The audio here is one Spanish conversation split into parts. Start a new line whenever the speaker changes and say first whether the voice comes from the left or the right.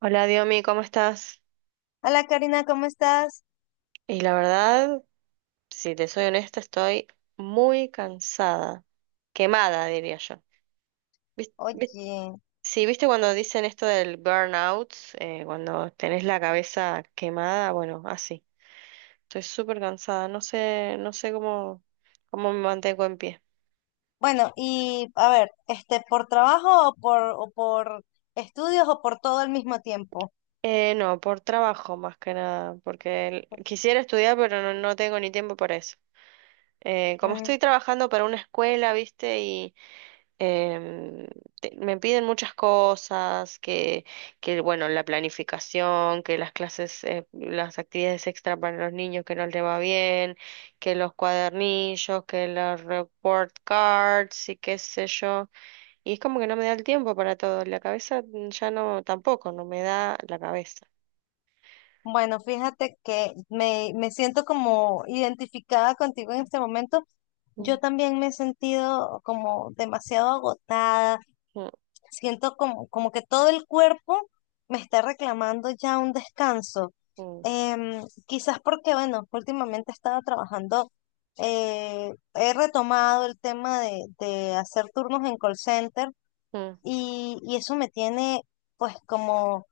right: Hola Diomi, ¿cómo estás?
left: Hola Karina, ¿cómo estás?
right: Y la verdad, si te soy honesta, estoy muy cansada, quemada, diría yo. ¿Vis- vis-
left: Oye,
right: Sí, viste cuando dicen esto del burnout. Cuando tenés la cabeza quemada, bueno, así. Estoy súper cansada, no sé cómo, me mantengo en pie.
left: bueno, y a ver, ¿por trabajo o por estudios o por todo al mismo tiempo?
right: No, por trabajo más que nada, porque quisiera estudiar, pero no tengo ni tiempo para eso. Como
left: Mm,
right: estoy trabajando para una escuela, viste, em, me piden muchas cosas, que bueno, la planificación, que las clases, las actividades extra para los niños que no les va bien, que los cuadernillos, que los report cards y qué sé yo. Y es como que no me da el tiempo para todo. La cabeza ya no, tampoco, no me da la cabeza.
left: bueno, fíjate que me siento como identificada contigo en este momento. Yo
right: Mm,
left: también me he sentido como demasiado agotada.
right: mm,
left: Siento como que todo el cuerpo me está reclamando ya un descanso.
right: mm,
left: Quizás porque, bueno, últimamente estaba trabajando, he retomado el tema de hacer turnos en call center
right: mm,
left: y eso me tiene pues como,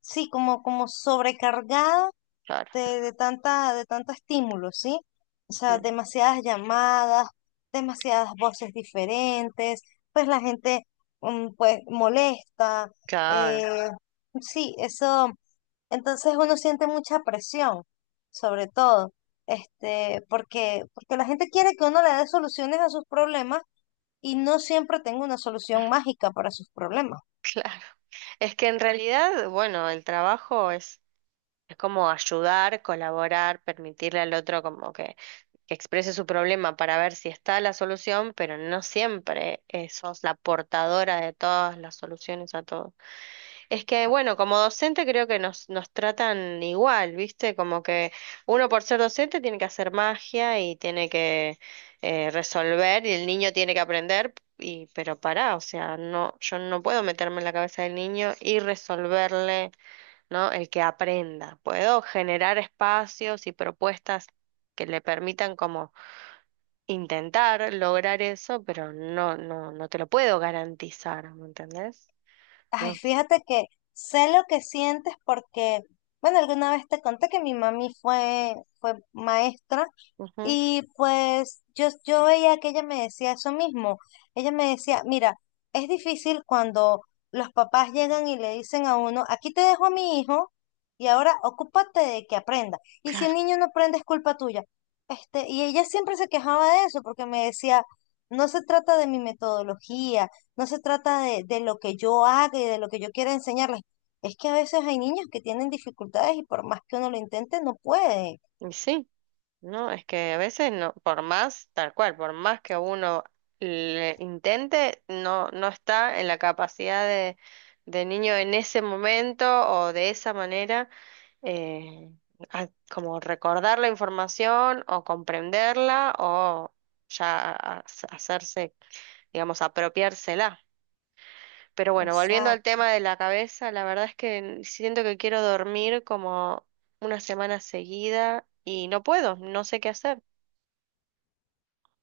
left: sí, como sobrecargada
right: claro,
left: de tanta, de tanto estímulo, ¿sí? O sea,
right: mm,
left: demasiadas llamadas, demasiadas voces diferentes, pues la gente, pues, molesta,
right: claro,
left: eh, sí, eso, entonces uno siente mucha presión, sobre todo, porque, porque la gente quiere que uno le dé soluciones a sus problemas y no siempre tengo una solución mágica para sus problemas.
right: claro. Es que en realidad, bueno, el trabajo es como ayudar, colaborar, permitirle al otro como que exprese su problema para ver si está la solución, pero no siempre sos la portadora de todas las soluciones a todo. Es que, bueno, como docente creo que nos tratan igual, ¿viste? Como que uno por ser docente tiene que hacer magia y tiene que resolver y el niño tiene que aprender. Y, pero pará, o sea, no, yo no puedo meterme en la cabeza del niño y resolverle. ¿No? El que aprenda. Puedo generar espacios y propuestas que le permitan como intentar lograr eso, pero no, no, no te lo puedo garantizar, ¿me entendés?
left: Ay,
right: Dios.
left: fíjate que sé lo que sientes porque, bueno, alguna vez te conté que mi mami fue, fue maestra
right: Ujú,
left: y pues yo veía que ella me decía eso mismo. Ella me decía, mira, es difícil cuando los papás llegan y le dicen a uno, aquí te dejo a mi hijo y ahora ocúpate de que aprenda. Y si
right: claro.
left: el niño no aprende es culpa tuya. Y ella siempre se quejaba de eso porque me decía, no se trata de mi metodología, no se trata de lo que yo haga y de lo que yo quiera enseñarles. Es que a veces hay niños que tienen dificultades y por más que uno lo intente, no puede.
right: Y sí, no, es que a veces no, por más, tal cual, por más que uno le intente, no está en la capacidad de niño en ese momento o de esa manera eh, como recordar la información o comprenderla o ya hacerse, digamos, apropiársela. Pero bueno, volviendo al
left: Exacto.
right: tema de la cabeza, la verdad es que siento que quiero dormir como una semana seguida y no puedo, no sé qué hacer.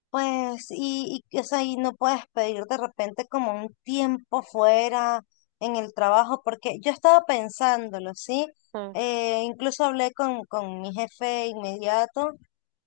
left: Pues, o sea, y no puedes pedir de repente como un tiempo fuera en el trabajo, porque yo estaba pensándolo, ¿sí?
right: Mm,
left: Incluso hablé con mi jefe inmediato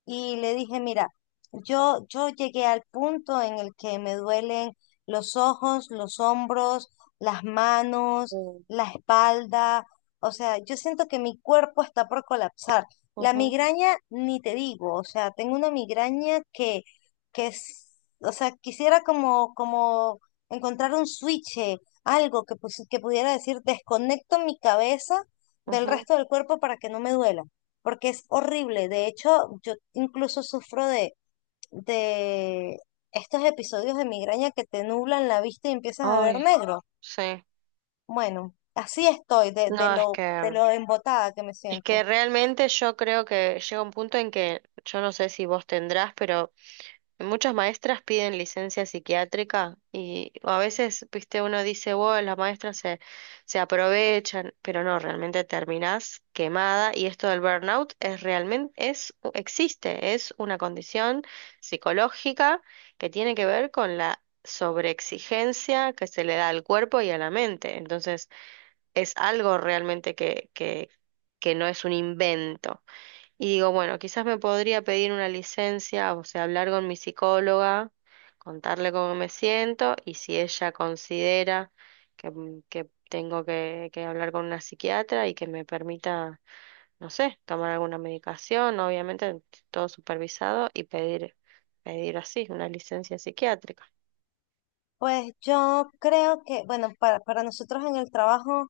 left: y le dije, mira, yo llegué al punto en el que me duelen los ojos, los hombros, las manos,
right: mm,
left: la espalda, o sea, yo siento que mi cuerpo está por colapsar. La
right: ujú,
left: migraña, ni te digo, o sea, tengo una migraña que es, o sea, quisiera como encontrar un switch, algo que, que pudiera decir, desconecto mi cabeza del
right: ujú.
left: resto del cuerpo para que no me duela porque es horrible. De hecho, yo incluso sufro de estos episodios de migraña que te nublan la vista y empiezas a ver
right: Ay,
left: negro.
right: sí.
left: Bueno, así estoy
right: No, es
left: de
right: que
left: lo embotada que me
right: es que
left: siento.
right: realmente yo creo que llega un punto en que yo no sé si vos tendrás, pero muchas maestras piden licencia psiquiátrica y a veces, viste, uno dice, wow, las maestras se aprovechan, pero no, realmente terminás quemada y esto del burnout es realmente, existe, es una condición psicológica que tiene que ver con la sobreexigencia que se le da al cuerpo y a la mente. Entonces, es algo realmente que no es un invento. Y digo, bueno, quizás me podría pedir una licencia, o sea, hablar con mi psicóloga, contarle cómo me siento y si ella considera que tengo que hablar con una psiquiatra y que me permita, no sé, tomar alguna medicación, obviamente todo supervisado y pedir, pedir así, una licencia psiquiátrica.
left: Pues yo creo que, bueno, para nosotros en el trabajo,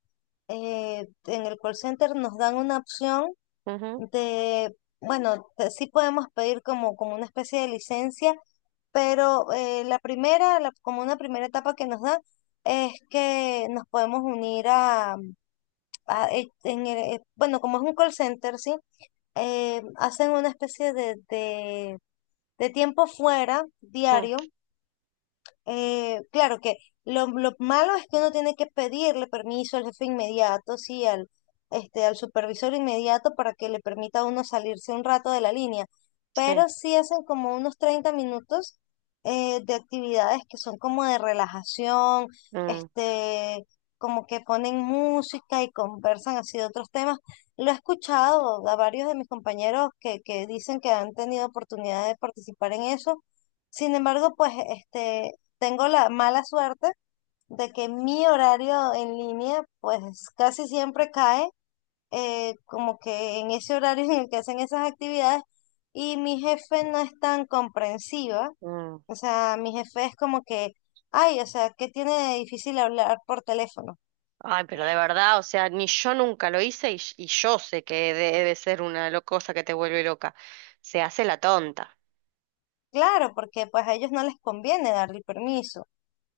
left: en el call center nos dan una opción de, bueno, sí podemos pedir como, como una especie de licencia pero la primera, como una primera etapa que nos da, es que nos podemos unir a, en bueno, como es un call center, ¿sí? Hacen una especie de tiempo fuera,
right: Ujú, mm,
left: diario, claro que lo malo es que uno tiene que pedirle permiso al jefe inmediato, sí, al, al supervisor inmediato para que le permita a uno salirse un rato de la línea.
right: sí,
left: Pero sí hacen como unos 30 minutos de actividades que son como de relajación,
right: mm,
left: este, como que ponen música y conversan así de otros temas. Lo he escuchado a varios de mis compañeros que dicen que han tenido oportunidad de participar en eso. Sin embargo, pues este tengo la mala suerte de que mi horario en línea pues casi siempre cae como que en ese horario en el que hacen esas actividades y mi jefe no es tan comprensiva.
right: mm.
left: O sea, mi jefe es como que, ay, o sea, ¿qué tiene de difícil hablar por teléfono?
right: Ay, pero de verdad, o sea, ni yo nunca lo hice y yo sé que debe ser una cosa que te vuelve loca. Se hace la tonta.
left: Claro, porque pues a ellos no les conviene darle permiso.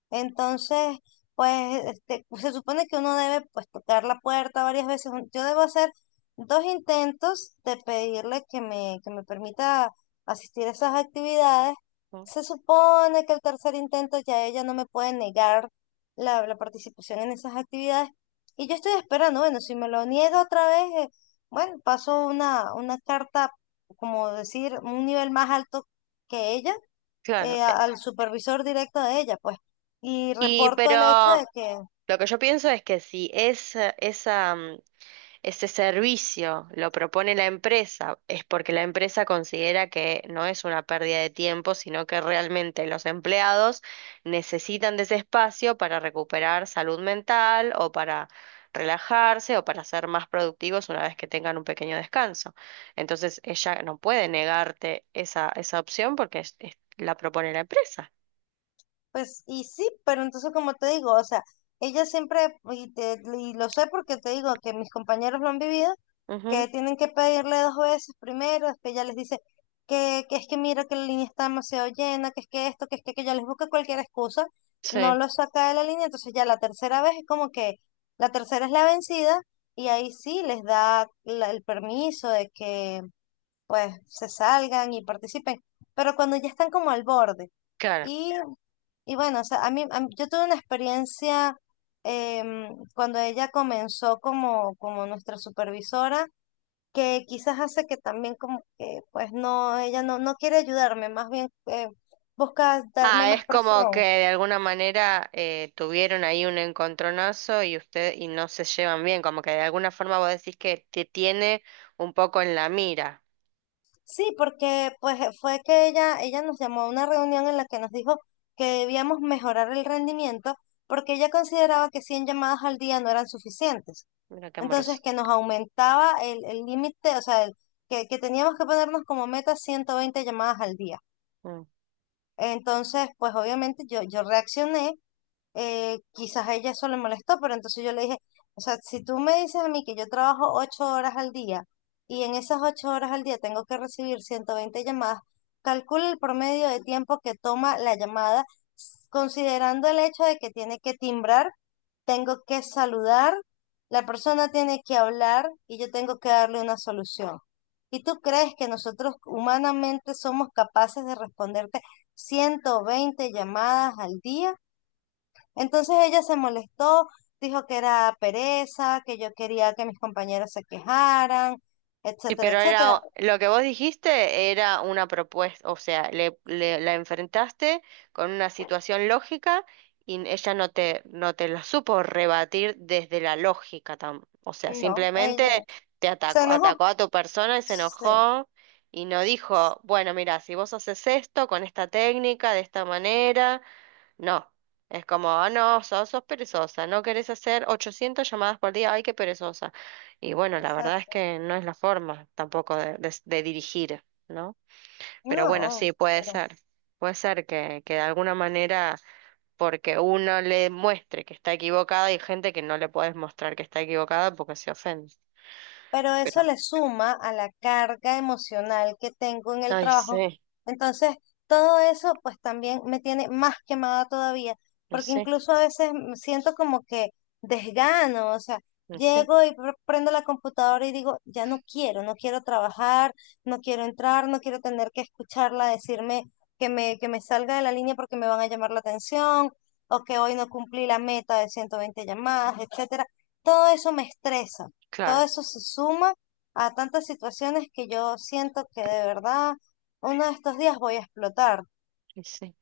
left: Entonces, pues se supone que uno debe pues tocar la puerta varias veces. Yo debo hacer dos intentos de pedirle que que me permita asistir a esas actividades.
right: ¿No?
left: Se supone que el tercer intento ya ella no me puede negar la participación en esas actividades. Y yo estoy esperando, bueno, si me lo niega otra vez, bueno, paso una carta, como decir, un nivel más alto que ella
right: Claro.
left: al supervisor directo de ella, pues, y
right: Y
left: reporto el hecho de
right: pero
left: que,
right: lo que yo pienso es que si es esa Ese servicio lo propone la empresa, es porque la empresa considera que no es una pérdida de tiempo, sino que realmente los empleados necesitan de ese espacio para recuperar salud mental o para relajarse o para ser más productivos una vez que tengan un pequeño descanso. Entonces ella no puede negarte esa opción porque la propone la empresa.
left: pues, y sí, pero entonces como te digo, o sea, ella siempre, y lo sé porque te digo que mis compañeros lo han vivido,
right: Ujú,
left: que tienen que pedirle dos veces primero, es que ella les dice que es que mira que la línea está demasiado llena, que es que esto, que es que aquello, les busca cualquier excusa, no
right: sí,
left: lo saca de la línea, entonces ya la tercera vez es como que la tercera es la vencida y ahí sí les da el permiso de que pues se salgan y participen, pero cuando ya están como al borde.
right: claro.
left: Y, y bueno, o sea, yo tuve una experiencia cuando ella comenzó como, como nuestra supervisora, que quizás hace que también como que, pues no, ella no, no quiere ayudarme, más bien busca darme
right: Ah,
left: más
right: es como que
left: presión.
right: de alguna manera tuvieron ahí un encontronazo y usted y no se llevan bien, como que de alguna forma vos decís que te tiene un poco en la mira.
left: Sí, porque pues fue que ella nos llamó a una reunión en la que nos dijo que debíamos mejorar el rendimiento porque ella consideraba que 100 llamadas al día no eran suficientes.
right: Mira qué
left: Entonces,
right: amoroso.
left: que nos aumentaba el límite, o sea, que teníamos que ponernos como meta 120 llamadas al día.
right: Mm.
left: Entonces, pues obviamente yo reaccioné quizás a ella eso le molestó, pero entonces yo le dije, o sea, si tú me dices a mí que yo trabajo 8 horas al día y en esas 8 horas al día tengo que recibir 120 llamadas, calcula el promedio de tiempo que toma la llamada, considerando el hecho de que tiene que timbrar, tengo que saludar, la persona tiene que hablar y yo tengo que darle una solución. ¿Y tú crees que nosotros humanamente somos capaces de responderte 120 llamadas al día? Entonces ella se molestó, dijo que era pereza, que yo quería que mis compañeros se quejaran,
right: Y
left: etcétera,
right: pero era,
left: etcétera.
right: lo que vos dijiste era una propuesta, o sea, la enfrentaste con una situación lógica y ella no te lo supo rebatir desde la lógica, o sea,
left: No,
right: simplemente
left: ella
right: te
left: se
right: atacó,
left: enojó.
right: atacó a tu persona y se
left: Sí,
right: enojó y no dijo, bueno, mira, si vos haces esto con esta técnica, de esta manera. No, es como, ah, no, sos perezosa, no querés hacer 800 llamadas por día, ay, qué perezosa. Y bueno, la verdad es
left: exacto.
right: que no es la forma tampoco de dirigir, ¿no? Pero bueno,
left: No,
right: sí,
left: pero
right: puede ser que de alguna manera, porque uno le muestre que está equivocada, hay gente que no le puedes mostrar que está equivocada porque se ofende.
left: pero eso
right: Pero,
left: le suma a la carga emocional que tengo en el
right: ay,
left: trabajo.
right: sí,
left: Entonces, todo eso pues también me tiene más quemada todavía,
right: y
left: porque
right: sí,
left: incluso a veces me siento como que desgano, o sea,
right: y sí,
left: llego y prendo la computadora y digo, ya no quiero, no quiero trabajar, no quiero entrar, no quiero tener que escucharla decirme que que me salga de la línea porque me van a llamar la atención, o que hoy no cumplí la meta de 120 llamadas, etcétera. Todo eso me estresa. Todo
right: claro,
left: eso se suma a tantas situaciones que yo siento que de verdad uno de estos días voy a explotar.
right: y sí.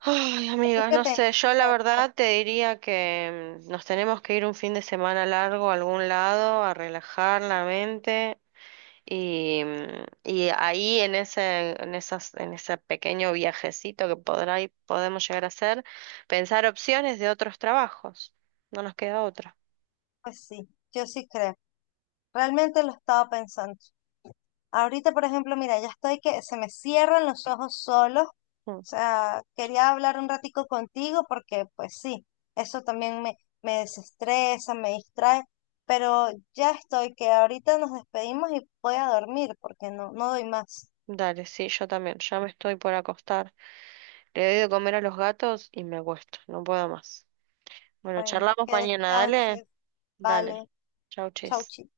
right: Ay,
left: Así
right: amiga,
left: que
right: no
left: te
right: sé, yo la
left: entiendo,
right: verdad te diría que nos tenemos que ir un fin de semana largo a algún lado a relajar la mente y ahí en en ese pequeño viajecito que podrá y podemos llegar a hacer, pensar opciones de otros trabajos. No nos queda otra.
left: pues sí, yo sí creo. Realmente lo estaba pensando. Ahorita, por ejemplo, mira, ya estoy que se me cierran los ojos solos.
right: Mm.
left: O sea, quería hablar un ratico contigo porque, pues sí, eso también me desestresa, me distrae, pero ya estoy que ahorita nos despedimos y voy a dormir porque no, no doy más.
right: Dale, sí, yo también, ya me estoy por acostar. Le doy de comer a los gatos y me acuesto, no puedo más. Bueno,
left: Bueno,
right: charlamos
left: que
right: mañana, dale,
left: descanses. Vale,
right: dale. Chau,
left: chau,
right: chis.
left: chi.